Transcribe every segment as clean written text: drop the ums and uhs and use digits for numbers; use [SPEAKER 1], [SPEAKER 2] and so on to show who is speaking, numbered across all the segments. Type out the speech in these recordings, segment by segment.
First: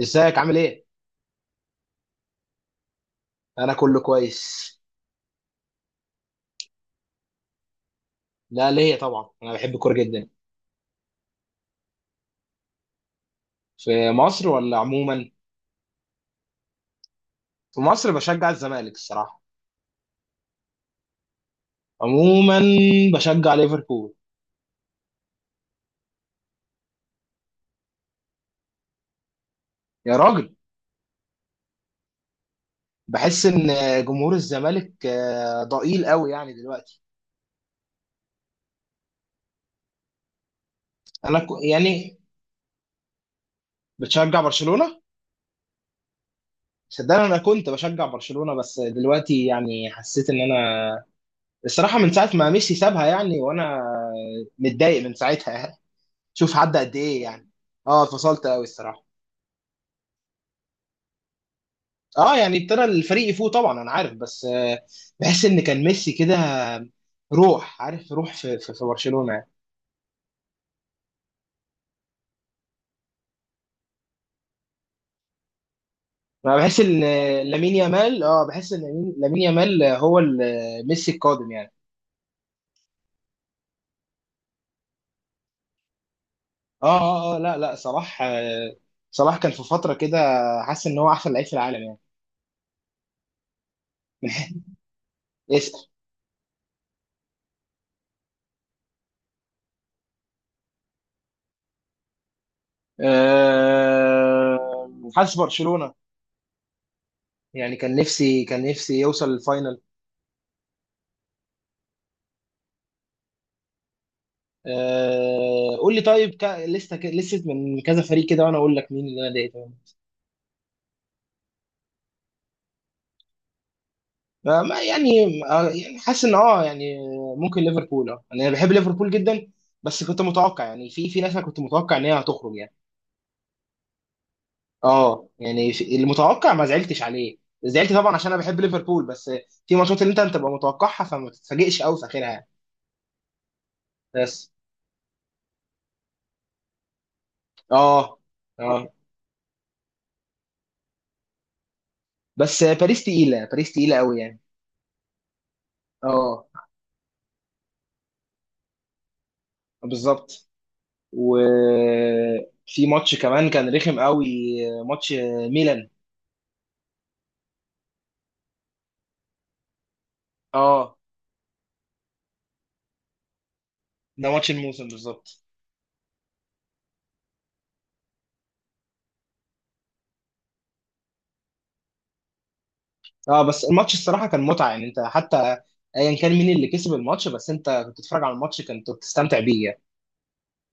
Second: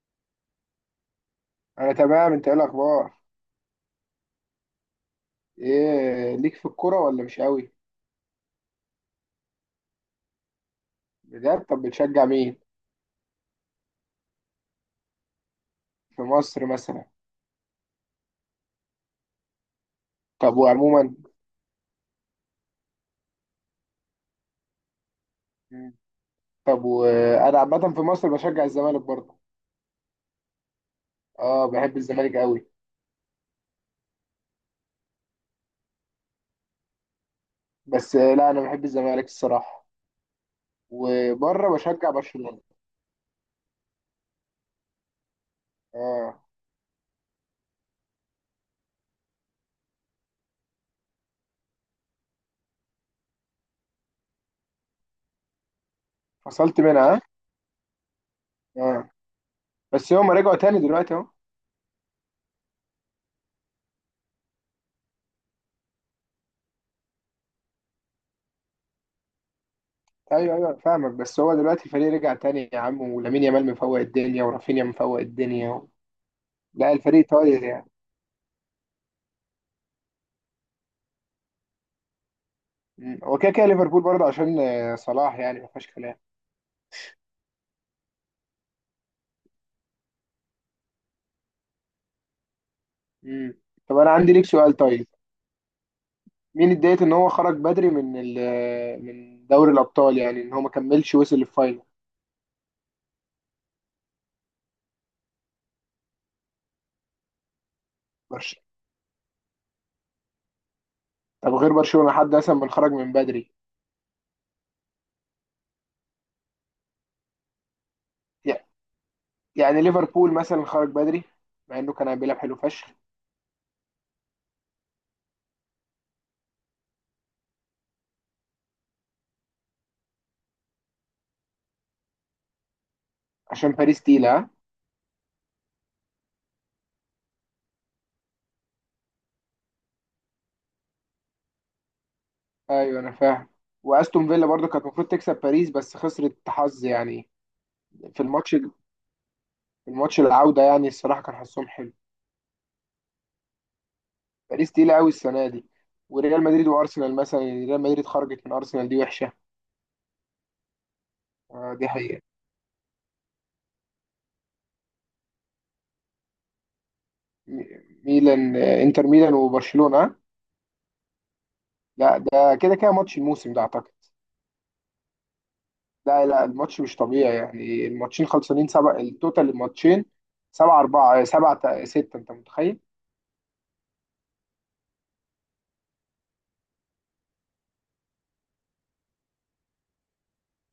[SPEAKER 1] ازيك عامل ايه؟
[SPEAKER 2] انا تمام، انت ايه الاخبار؟
[SPEAKER 1] انا كله كويس.
[SPEAKER 2] ايه ليك في الكوره ولا مش قوي؟
[SPEAKER 1] لا، ليا طبعا انا بحب الكوره جدا.
[SPEAKER 2] بجد؟ طب بتشجع مين؟
[SPEAKER 1] في مصر ولا عموما؟
[SPEAKER 2] في مصر مثلا.
[SPEAKER 1] في مصر بشجع الزمالك الصراحه.
[SPEAKER 2] طب وعموما؟
[SPEAKER 1] عموما بشجع ليفربول.
[SPEAKER 2] مم. طب وانا عامه في مصر بشجع الزمالك برضه.
[SPEAKER 1] يا راجل.
[SPEAKER 2] اه، بحب الزمالك قوي.
[SPEAKER 1] بحس ان جمهور الزمالك ضئيل قوي يعني دلوقتي.
[SPEAKER 2] بس لا انا بحب الزمالك الصراحه.
[SPEAKER 1] انا
[SPEAKER 2] وبره بشجع
[SPEAKER 1] يعني
[SPEAKER 2] برشلونه.
[SPEAKER 1] بتشجع برشلونه.
[SPEAKER 2] اه،
[SPEAKER 1] صدقني انا كنت بشجع برشلونه بس دلوقتي يعني حسيت ان انا الصراحه من ساعه ما ميسي سابها يعني وانا متضايق من ساعتها. شوف عدى
[SPEAKER 2] فصلت
[SPEAKER 1] قد
[SPEAKER 2] منها ها؟
[SPEAKER 1] ايه يعني. اه، اتفصلت قوي الصراحه.
[SPEAKER 2] اه، بس هم رجعوا تاني دلوقتي اهو.
[SPEAKER 1] اه يعني ابتدى الفريق يفوق طبعا، انا عارف بس بحس ان كان ميسي كده روح، عارف؟ روح في برشلونه يعني.
[SPEAKER 2] ايوه، ايوه، فاهمك، بس هو دلوقتي الفريق رجع تاني يا عم، ولامين يامال مفوق الدنيا ورافينيا مفوق الدنيا
[SPEAKER 1] انا بحس
[SPEAKER 2] لا،
[SPEAKER 1] ان
[SPEAKER 2] الفريق طاير
[SPEAKER 1] لامين
[SPEAKER 2] يعني.
[SPEAKER 1] يامال، بحس ان لامين يامال، هو ميسي القادم يعني.
[SPEAKER 2] مم. هو كده كده ليفربول برضه عشان صلاح، يعني ما فيهاش كلام.
[SPEAKER 1] اه اه لا لا، صلاح كان في فتره كده حاسس ان هو احسن لعيب في العالم يعني.
[SPEAKER 2] مم. طب انا عندي ليك سؤال طيب.
[SPEAKER 1] اسأل.
[SPEAKER 2] مين اتضايق ان هو خرج بدري من من دوري الابطال، يعني ان هو ما كملش وصل للفاينل؟
[SPEAKER 1] آه، حاسس برشلونه، يعني كان نفسي،
[SPEAKER 2] برش-
[SPEAKER 1] كان نفسي يوصل الفاينل.
[SPEAKER 2] طب غير برشلونة، حد مثلا من خرج من بدري؟
[SPEAKER 1] قول لي، طيب لسه من كذا فريق كده وانا
[SPEAKER 2] يع-
[SPEAKER 1] اقول لك مين اللي انا ضايقته منه.
[SPEAKER 2] يعني ليفربول مثلا خرج بدري. مع انه كان بيلعب حلو فشخ.
[SPEAKER 1] ما يعني يعني حاسس ان يعني ممكن ليفربول، يعني انا بحب ليفربول جدا بس كنت متوقع يعني في ناس انا كنت متوقع ان هي هتخرج يعني.
[SPEAKER 2] عشان باريس تقيلة، ها؟
[SPEAKER 1] اه يعني المتوقع ما زعلتش عليه، زعلت طبعا عشان انا بحب ليفربول بس في ماتشات اللي انت بتبقى متوقعها فما تتفاجئش قوي في اخرها يعني.
[SPEAKER 2] ايوه، انا فاهم. واستون فيلا
[SPEAKER 1] بس
[SPEAKER 2] برضه كانت المفروض تكسب باريس، بس خسرت حظ يعني.
[SPEAKER 1] اه
[SPEAKER 2] في الماتش في
[SPEAKER 1] اه،
[SPEAKER 2] الماتش العودة، يعني الصراحة كان حظهم حلو.
[SPEAKER 1] بس باريس تقيله، باريس تقيله قوي يعني.
[SPEAKER 2] باريس تقيلة قوي السنة دي. وريال
[SPEAKER 1] اه،
[SPEAKER 2] مدريد وأرسنال مثلا، يعني ريال مدريد خرجت من أرسنال، دي وحشة.
[SPEAKER 1] بالظبط،
[SPEAKER 2] آه، دي حقيقة.
[SPEAKER 1] وفي ماتش كمان كان رخم قوي. ماتش ميلان.
[SPEAKER 2] م- ميلان، إنتر ميلان وبرشلونة آه؟
[SPEAKER 1] اه،
[SPEAKER 2] لا، ده كده كده ماتش الموسم ده أعتقد.
[SPEAKER 1] ده ماتش الموسم بالظبط.
[SPEAKER 2] لا، لا، الماتش مش طبيعي يعني، الماتشين خلصانين سبعة التوتال. الماتشين 7-4، سبعة ستة، أنت متخيل؟
[SPEAKER 1] اه، بس الماتش الصراحه كان متعه يعني. انت حتى ايا كان مين اللي كسب الماتش، بس انت كنت بتتفرج على الماتش كنت بتستمتع بيه يعني.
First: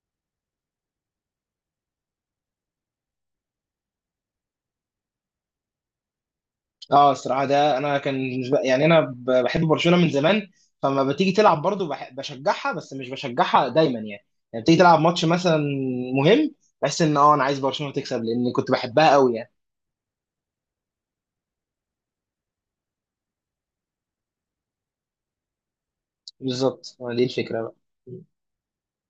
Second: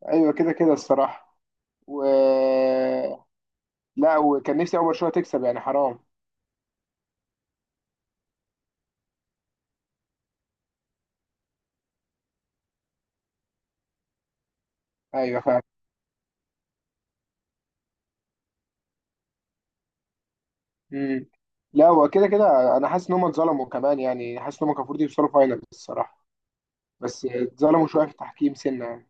[SPEAKER 2] أيوة، كده كده الصراحة. و لا، وكان نفسي أول برشلونة تكسب، يعني حرام.
[SPEAKER 1] اه الصراحه، ده انا كان يعني انا بحب برشلونه من زمان، فما بتيجي تلعب برضو بشجعها بس مش بشجعها دايما يعني. يعني بتيجي تلعب ماتش
[SPEAKER 2] أيوة،
[SPEAKER 1] مثلا
[SPEAKER 2] فاهم.
[SPEAKER 1] مهم، بحس ان انا عايز برشلونه تكسب لان كنت بحبها قوي يعني.
[SPEAKER 2] مم. لا، هو كده كده أنا حاسس إن هم اتظلموا كمان، يعني حاسس إن هم كان المفروض يوصلوا فاينل الصراحة.
[SPEAKER 1] بالظبط، دي
[SPEAKER 2] بس
[SPEAKER 1] الفكره بقى.
[SPEAKER 2] اتظلموا شويه في التحكيم سنه يعني.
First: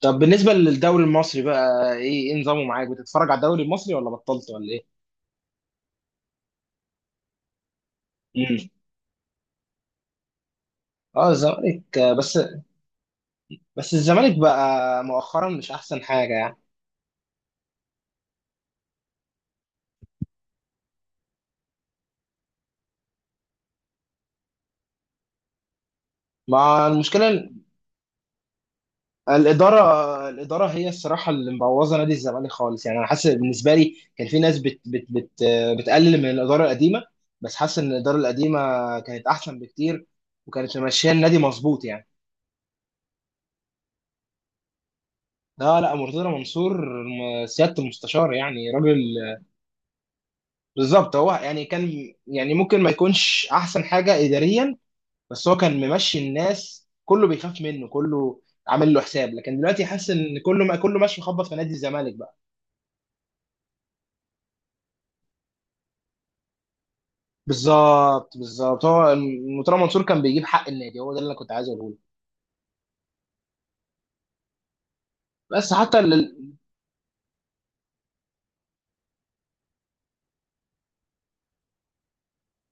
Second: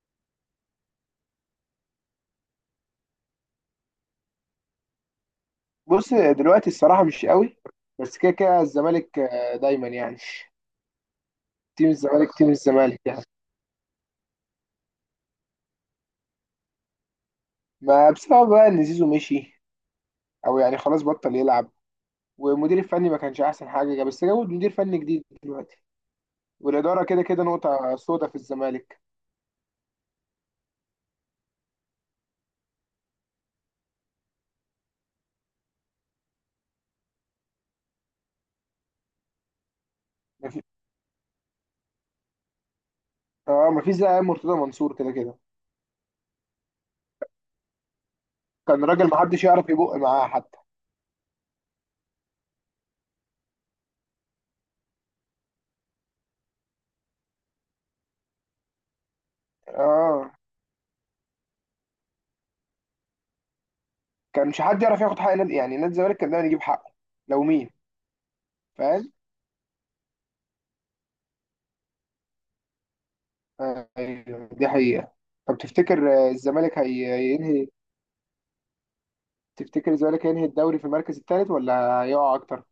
[SPEAKER 1] طب بالنسبة للدوري المصري بقى، ايه نظامه معاك؟ بتتفرج على الدوري المصري ولا بطلت ولا ايه؟
[SPEAKER 2] بص، دلوقتي الصراحه مش قوي. بس كده
[SPEAKER 1] امم.
[SPEAKER 2] كده الزمالك دايما يعني.
[SPEAKER 1] اه
[SPEAKER 2] تيم
[SPEAKER 1] الزمالك
[SPEAKER 2] الزمالك،
[SPEAKER 1] بس.
[SPEAKER 2] تيم الزمالك يعني.
[SPEAKER 1] بس الزمالك بقى مؤخرا مش احسن حاجة يعني.
[SPEAKER 2] ما بسبب بقى ان زيزو مشي. او يعني خلاص بطل يلعب. والمدير الفني ما كانش احسن حاجه، بس جابوا مدير فني جديد دلوقتي.
[SPEAKER 1] مع
[SPEAKER 2] والاداره كده
[SPEAKER 1] المشكلة
[SPEAKER 2] كده
[SPEAKER 1] ال-
[SPEAKER 2] نقطه سودا في الزمالك.
[SPEAKER 1] الإدارة، الإدارة هي الصراحة اللي مبوظة نادي الزمالك خالص يعني. أنا حاسس بالنسبة لي كان في ناس بت بت بت آه، بتقلل من الإدارة القديمة، بس حاسس إن الإدارة القديمة كانت أحسن بكتير،
[SPEAKER 2] ما في
[SPEAKER 1] وكانت ماشية النادي مظبوط يعني.
[SPEAKER 2] اه، ما فيش زي مرتضى منصور كده كده.
[SPEAKER 1] لا لا، مرتضى منصور، سيادة المستشار يعني
[SPEAKER 2] كان
[SPEAKER 1] راجل.
[SPEAKER 2] راجل، ما حدش يعرف يبق معاه حتى.
[SPEAKER 1] بالظبط، هو يعني كان يعني ممكن ما يكونش احسن حاجه اداريا، بس هو كان ممشي الناس، كله بيخاف منه، كله عامل له حساب. لكن دلوقتي حاسس
[SPEAKER 2] اه،
[SPEAKER 1] ان كله، ما كله ماشي مخبط في نادي الزمالك بقى.
[SPEAKER 2] كان مش حد يعرف ياخد حق نادي، يعني نادي الزمالك كان دايما يجيب حقه. لو مين
[SPEAKER 1] بالظبط، بالظبط،
[SPEAKER 2] فاهم.
[SPEAKER 1] هو مرتضى منصور كان بيجيب حق النادي، هو ده اللي انا كنت عايز اقوله لك.
[SPEAKER 2] ايوه، دي حقيقة. طب
[SPEAKER 1] بس حتى
[SPEAKER 2] تفتكر،
[SPEAKER 1] ال...
[SPEAKER 2] الزمالك هينهي. تفتكر الزمالك هينهي الدوري في المركز الثالث ولا هيقع اكتر؟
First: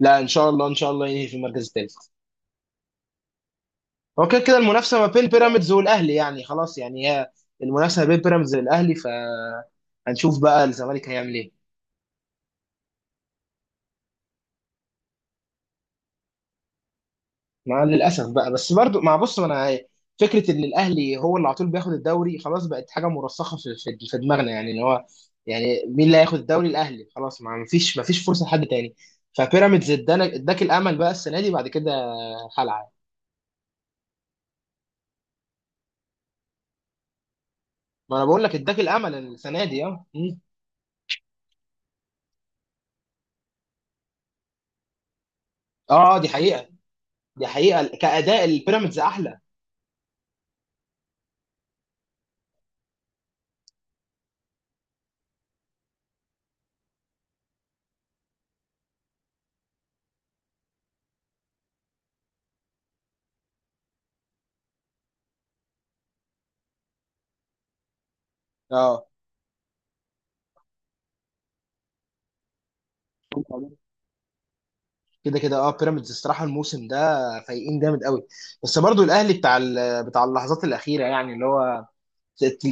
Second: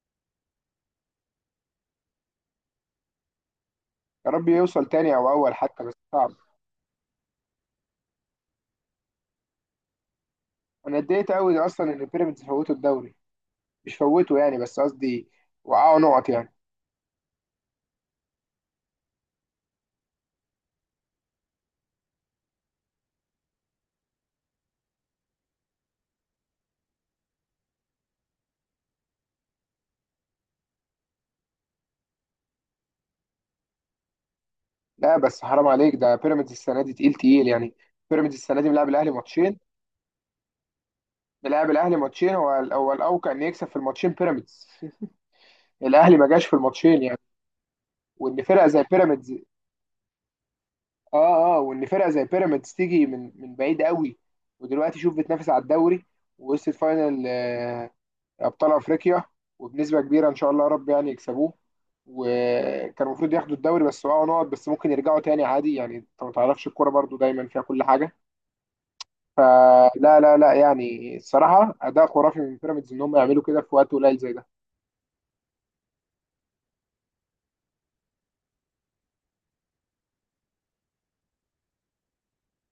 [SPEAKER 1] لا، ان شاء الله ان شاء الله ينهي في المركز الثالث. هو
[SPEAKER 2] يا
[SPEAKER 1] كده
[SPEAKER 2] رب
[SPEAKER 1] كده
[SPEAKER 2] يوصل
[SPEAKER 1] المنافسه ما
[SPEAKER 2] تاني
[SPEAKER 1] بين
[SPEAKER 2] او اول
[SPEAKER 1] بيراميدز
[SPEAKER 2] حتى، بس
[SPEAKER 1] والاهلي
[SPEAKER 2] صعب.
[SPEAKER 1] يعني، خلاص يعني هي المنافسه ما بين بيراميدز والاهلي، فهنشوف بقى
[SPEAKER 2] انا
[SPEAKER 1] الزمالك
[SPEAKER 2] اتضايقت
[SPEAKER 1] هيعمل ايه.
[SPEAKER 2] قوي اصلا ان بيراميدز فوتوا الدوري. مش فوتوا يعني، بس قصدي. وقعوا نقط يعني.
[SPEAKER 1] مع للاسف بقى، بس برضو مع، بص، ما انا فكره ان الاهلي هو اللي على طول بياخد الدوري خلاص بقت حاجه مرسخه في في دماغنا يعني، ان هو يعني مين اللي هياخد الدوري؟ الاهلي خلاص، ما فيش فرصه لحد تاني. فبيراميدز ادانا، اداك الامل بقى السنه دي بعد كده خلع.
[SPEAKER 2] لا، بس حرام عليك، ده بيراميدز السنة دي تقيل تقيل يعني.
[SPEAKER 1] ما انا
[SPEAKER 2] بيراميدز
[SPEAKER 1] بقول لك
[SPEAKER 2] السنة دي
[SPEAKER 1] اداك
[SPEAKER 2] ملعب الاهلي
[SPEAKER 1] الامل
[SPEAKER 2] ماتشين.
[SPEAKER 1] السنه دي. اه. مم.
[SPEAKER 2] ملعب الاهلي ماتشين، هو الاوقع ان يكسب في الماتشين بيراميدز. الاهلي
[SPEAKER 1] اه
[SPEAKER 2] ما
[SPEAKER 1] دي
[SPEAKER 2] جاش في
[SPEAKER 1] حقيقه،
[SPEAKER 2] الماتشين يعني.
[SPEAKER 1] دي حقيقه
[SPEAKER 2] وان
[SPEAKER 1] كاداء
[SPEAKER 2] فرقة زي
[SPEAKER 1] البيراميدز
[SPEAKER 2] بيراميدز
[SPEAKER 1] احلى.
[SPEAKER 2] اه، اه، وان فرقه زي بيراميدز تيجي من بعيد قوي. ودلوقتي شوف بتنافس على الدوري. ووصلت فاينل ابطال افريقيا. وبنسبه كبيره ان شاء الله يا رب يعني يكسبوه. وكان المفروض ياخدوا الدوري، بس وقعوا نقط، بس ممكن يرجعوا تاني عادي يعني، انت ما تعرفش الكوره برضو دايما فيها كل حاجه.
[SPEAKER 1] اه
[SPEAKER 2] فلا، لا، لا، يعني الصراحه اداء خرافي من بيراميدز ان هم يعملوا كده في وقت قليل زي ده.
[SPEAKER 1] كده كده، بيراميدز الصراحه الموسم ده فايقين جامد قوي. بس برضو الاهلي بتاع اللحظات الاخيره يعني، اللي هو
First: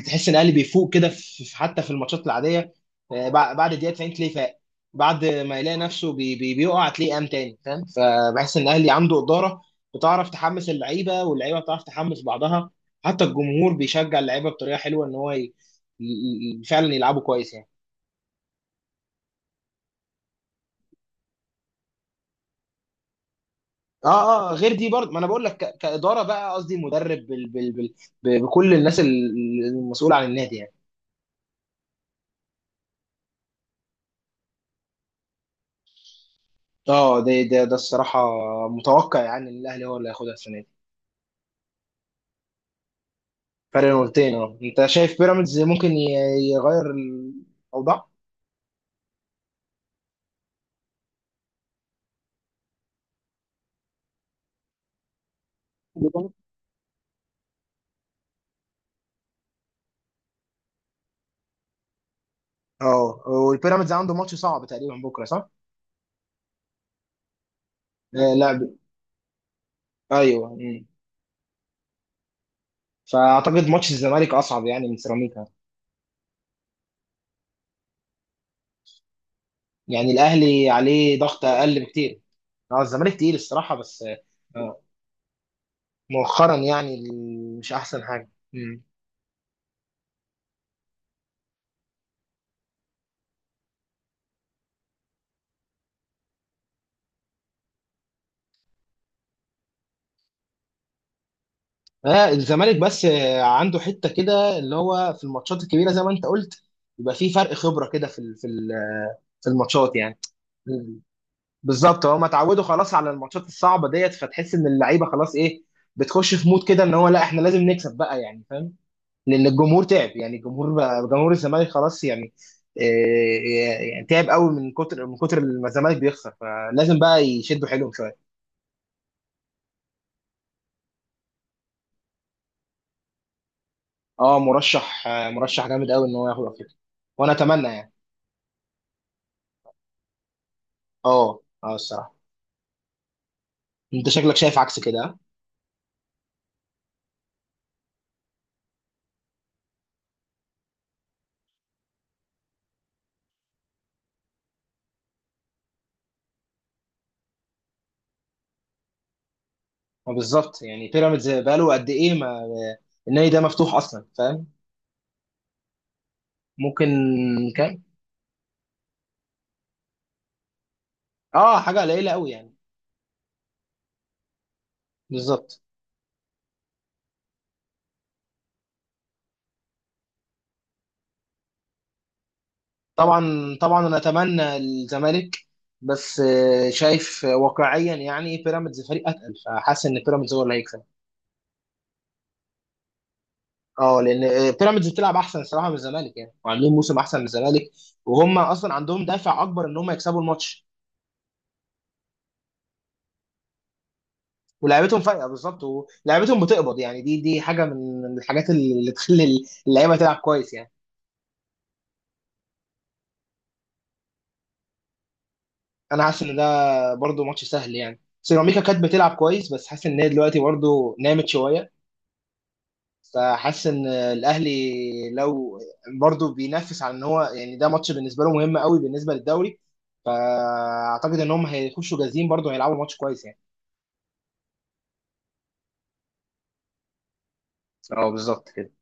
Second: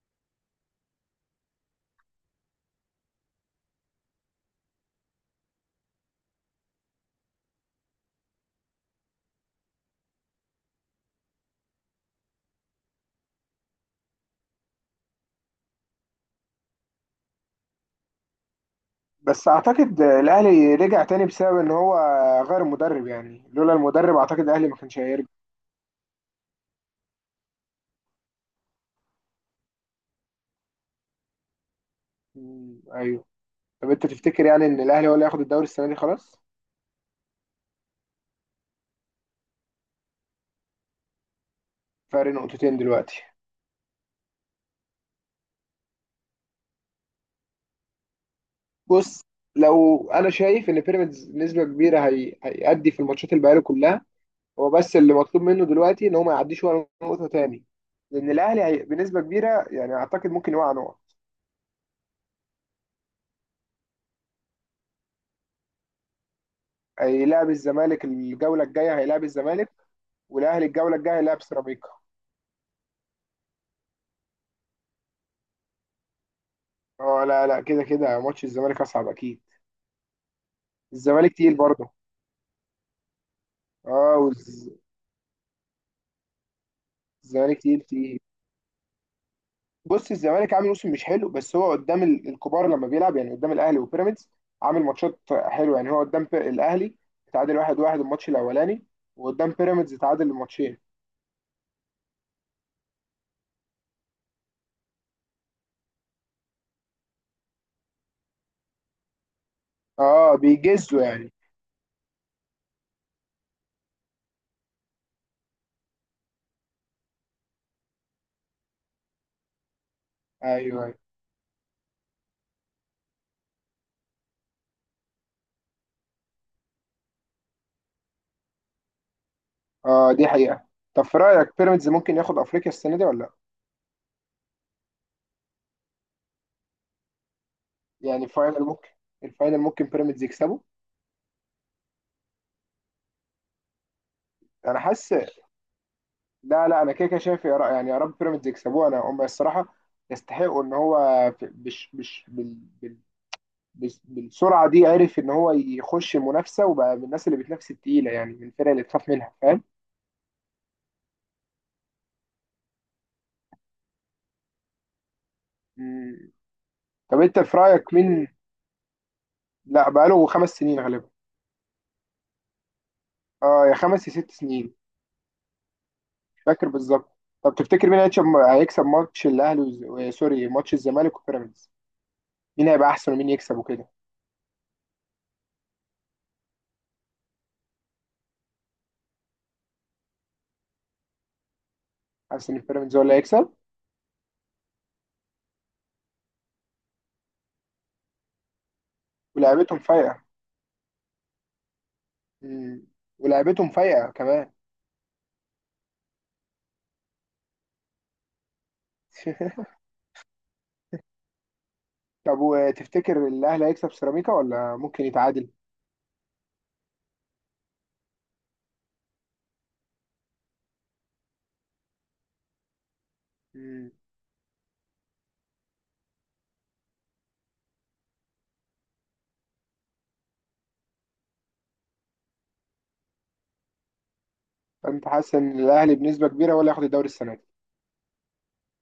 [SPEAKER 1] تحس ان الاهلي بيفوق كده حتى في الماتشات العاديه. بعد الدقيقه 90 تلاقيه فاق، بعد ما يلاقي نفسه بي بي بيقع تلاقيه قام تاني، فاهم؟ فبحس ان الاهلي عنده اداره بتعرف تحمس اللعيبه، واللعيبه بتعرف تحمس بعضها، حتى الجمهور بيشجع اللعيبه بطريقه حلوه ان هو ي... فعلا يلعبوا كويس يعني.
[SPEAKER 2] بس اعتقد الاهلي رجع تاني بسبب ان هو غير المدرب، يعني لولا المدرب اعتقد
[SPEAKER 1] اه اه،
[SPEAKER 2] الاهلي
[SPEAKER 1] غير
[SPEAKER 2] ما
[SPEAKER 1] دي
[SPEAKER 2] كانش
[SPEAKER 1] برضه، ما انا
[SPEAKER 2] هيرجع.
[SPEAKER 1] بقول لك كاداره بقى، قصدي مدرب بكل الناس المسؤوله عن النادي يعني.
[SPEAKER 2] مم، ايوه. طب انت تفتكر يعني ان الاهلي هو اللي هياخد الدوري السنه دي خلاص؟
[SPEAKER 1] اه ده الصراحه متوقع يعني ان الاهلي هو اللي هياخدها السنه دي.
[SPEAKER 2] فرق نقطتين دلوقتي.
[SPEAKER 1] فرق نقطتين، انت شايف بيراميدز ممكن يغير الاوضاع؟
[SPEAKER 2] بص، لو انا شايف ان بيراميدز نسبه كبيره هيأدي في الماتشات اللي بقاله كلها. هو بس اللي مطلوب منه دلوقتي ان هو ما يعديش ولا نقطه تاني. لان الاهلي بنسبه كبيره، يعني اعتقد ممكن يوقع نقط.
[SPEAKER 1] اه والبيراميدز عنده ماتش صعب تقريبا بكره، صح؟
[SPEAKER 2] هيلاعب الزمالك
[SPEAKER 1] آه لا،
[SPEAKER 2] الجوله الجايه، هيلاعب الزمالك.
[SPEAKER 1] ايوه.
[SPEAKER 2] والاهلي
[SPEAKER 1] مم.
[SPEAKER 2] الجوله الجايه هيلاعب سيراميكا.
[SPEAKER 1] فاعتقد ماتش الزمالك اصعب يعني من سيراميكا،
[SPEAKER 2] اه، لا، لا، كده كده ماتش الزمالك اصعب اكيد.
[SPEAKER 1] يعني الاهلي عليه
[SPEAKER 2] الزمالك
[SPEAKER 1] ضغط
[SPEAKER 2] تقيل
[SPEAKER 1] اقل
[SPEAKER 2] برضه.
[SPEAKER 1] بكتير. اه الزمالك تقيل الصراحه بس.
[SPEAKER 2] اه،
[SPEAKER 1] آه، مؤخرا يعني
[SPEAKER 2] الزمالك
[SPEAKER 1] مش
[SPEAKER 2] تقيل
[SPEAKER 1] احسن
[SPEAKER 2] تقيل.
[SPEAKER 1] حاجه. مم.
[SPEAKER 2] بص، الزمالك عامل موسم مش حلو، بس هو قدام الكبار لما بيلعب يعني، قدام الاهلي وبيراميدز. عامل ماتشات حلوه يعني، هو قدام الاهلي. تعادل 1-1 الماتش الاولاني. وقدام بيراميدز تعادل الماتشين.
[SPEAKER 1] آه الزمالك بس عنده حته كده اللي هو في الماتشات الكبيره زي ما انت قلت يبقى في فرق خبره كده في الماتشات يعني.
[SPEAKER 2] اه، بيجزوا يعني.
[SPEAKER 1] بالظبط، هما اتعودوا خلاص على الماتشات الصعبه ديت، فتحس ان اللعيبه خلاص ايه، بتخش في مود كده ان هو لا احنا لازم نكسب بقى، يعني فاهم؟ لان الجمهور تعب يعني، الجمهور
[SPEAKER 2] ايوه، ايوه.
[SPEAKER 1] بقى جمهور الزمالك خلاص يعني إيه يعني، تعب قوي من كتر من كتر ما الزمالك بيخسر، فلازم بقى يشدوا حيلهم شويه.
[SPEAKER 2] اه، دي حقيقه. طب في رايك بيراميدز ممكن ياخد افريقيا السنه دي ولا لا؟
[SPEAKER 1] اه، مرشح جامد قوي ان هو ياخد افريقيا، وانا اتمنى يعني.
[SPEAKER 2] يعني الفاينل ممكن. الفاينل ممكن بيراميدز يكسبه.
[SPEAKER 1] اه اه الصراحه، انت شكلك شايف
[SPEAKER 2] انا
[SPEAKER 1] عكس كده،
[SPEAKER 2] حاسس.
[SPEAKER 1] ها؟
[SPEAKER 2] لا، لا، انا كده كده شايف يعني يا رب بيراميدز يكسبوه، انا هم الصراحه يستحقوا ان هو في- بش بش بال- بالسرعه دي عرف ان هو يخش منافسه وبقى من الناس اللي بتنافس التقيله يعني، من الفرق اللي تخاف منها، فاهم؟
[SPEAKER 1] ما بالظبط، يعني بيراميدز بقاله قد ايه؟ ما النادي ده مفتوح اصلا، فاهم؟
[SPEAKER 2] مم.
[SPEAKER 1] ممكن
[SPEAKER 2] طب انت في
[SPEAKER 1] كام؟
[SPEAKER 2] رايك مين؟ لا، بقاله 5 سنين غالبا.
[SPEAKER 1] اه حاجه قليله قوي يعني.
[SPEAKER 2] اه، يا خمس يا 6 سنين.
[SPEAKER 1] بالظبط.
[SPEAKER 2] مش فاكر بالظبط. طب تفتكر مين هيكسب؟ هيكسب ماتش الاهلي سوري، ماتش الزمالك وبيراميدز. مين هيبقى احسن ومين
[SPEAKER 1] طبعا
[SPEAKER 2] يكسب
[SPEAKER 1] طبعا
[SPEAKER 2] وكده؟
[SPEAKER 1] انا اتمنى الزمالك، بس شايف واقعيا يعني بيراميدز فريق اتقل، فحاسس ان بيراميدز هو اللي هيكسب.
[SPEAKER 2] حاسس ان بيراميدز هو اللي هيكسب.
[SPEAKER 1] اه لان بيراميدز بتلعب احسن الصراحه من الزمالك يعني، وعاملين موسم احسن من الزمالك، وهم اصلا عندهم دافع اكبر ان
[SPEAKER 2] ولعبتهم
[SPEAKER 1] هم يكسبوا
[SPEAKER 2] فايقه.
[SPEAKER 1] الماتش.
[SPEAKER 2] مم. ولعبتهم فايقه كمان.
[SPEAKER 1] ولعيبتهم فايقه بالظبط، ولعيبتهم بتقبض يعني، دي حاجه من الحاجات اللي تخلي اللعيبه تلعب كويس يعني.
[SPEAKER 2] طب وتفتكر الاهلي هيكسب سيراميكا ولا ممكن يتعادل؟
[SPEAKER 1] انا حاسس ان ده برضو ماتش سهل يعني، سيراميكا كانت بتلعب كويس بس حاسس ان هي دلوقتي برضو نامت شويه، فحاسس ان
[SPEAKER 2] مم.
[SPEAKER 1] الاهلي لو برضه بينافس على ان هو يعني، ده ماتش بالنسبه له مهم قوي بالنسبه للدوري، فاعتقد ان هم هيخشوا جاهزين برضه، هيلعبوا ماتش كويس يعني.
[SPEAKER 2] فانت حاسس ان الاهلي بنسبه كبيره ولا ياخد الدوري السنه دي؟
[SPEAKER 1] اه بالظبط كده.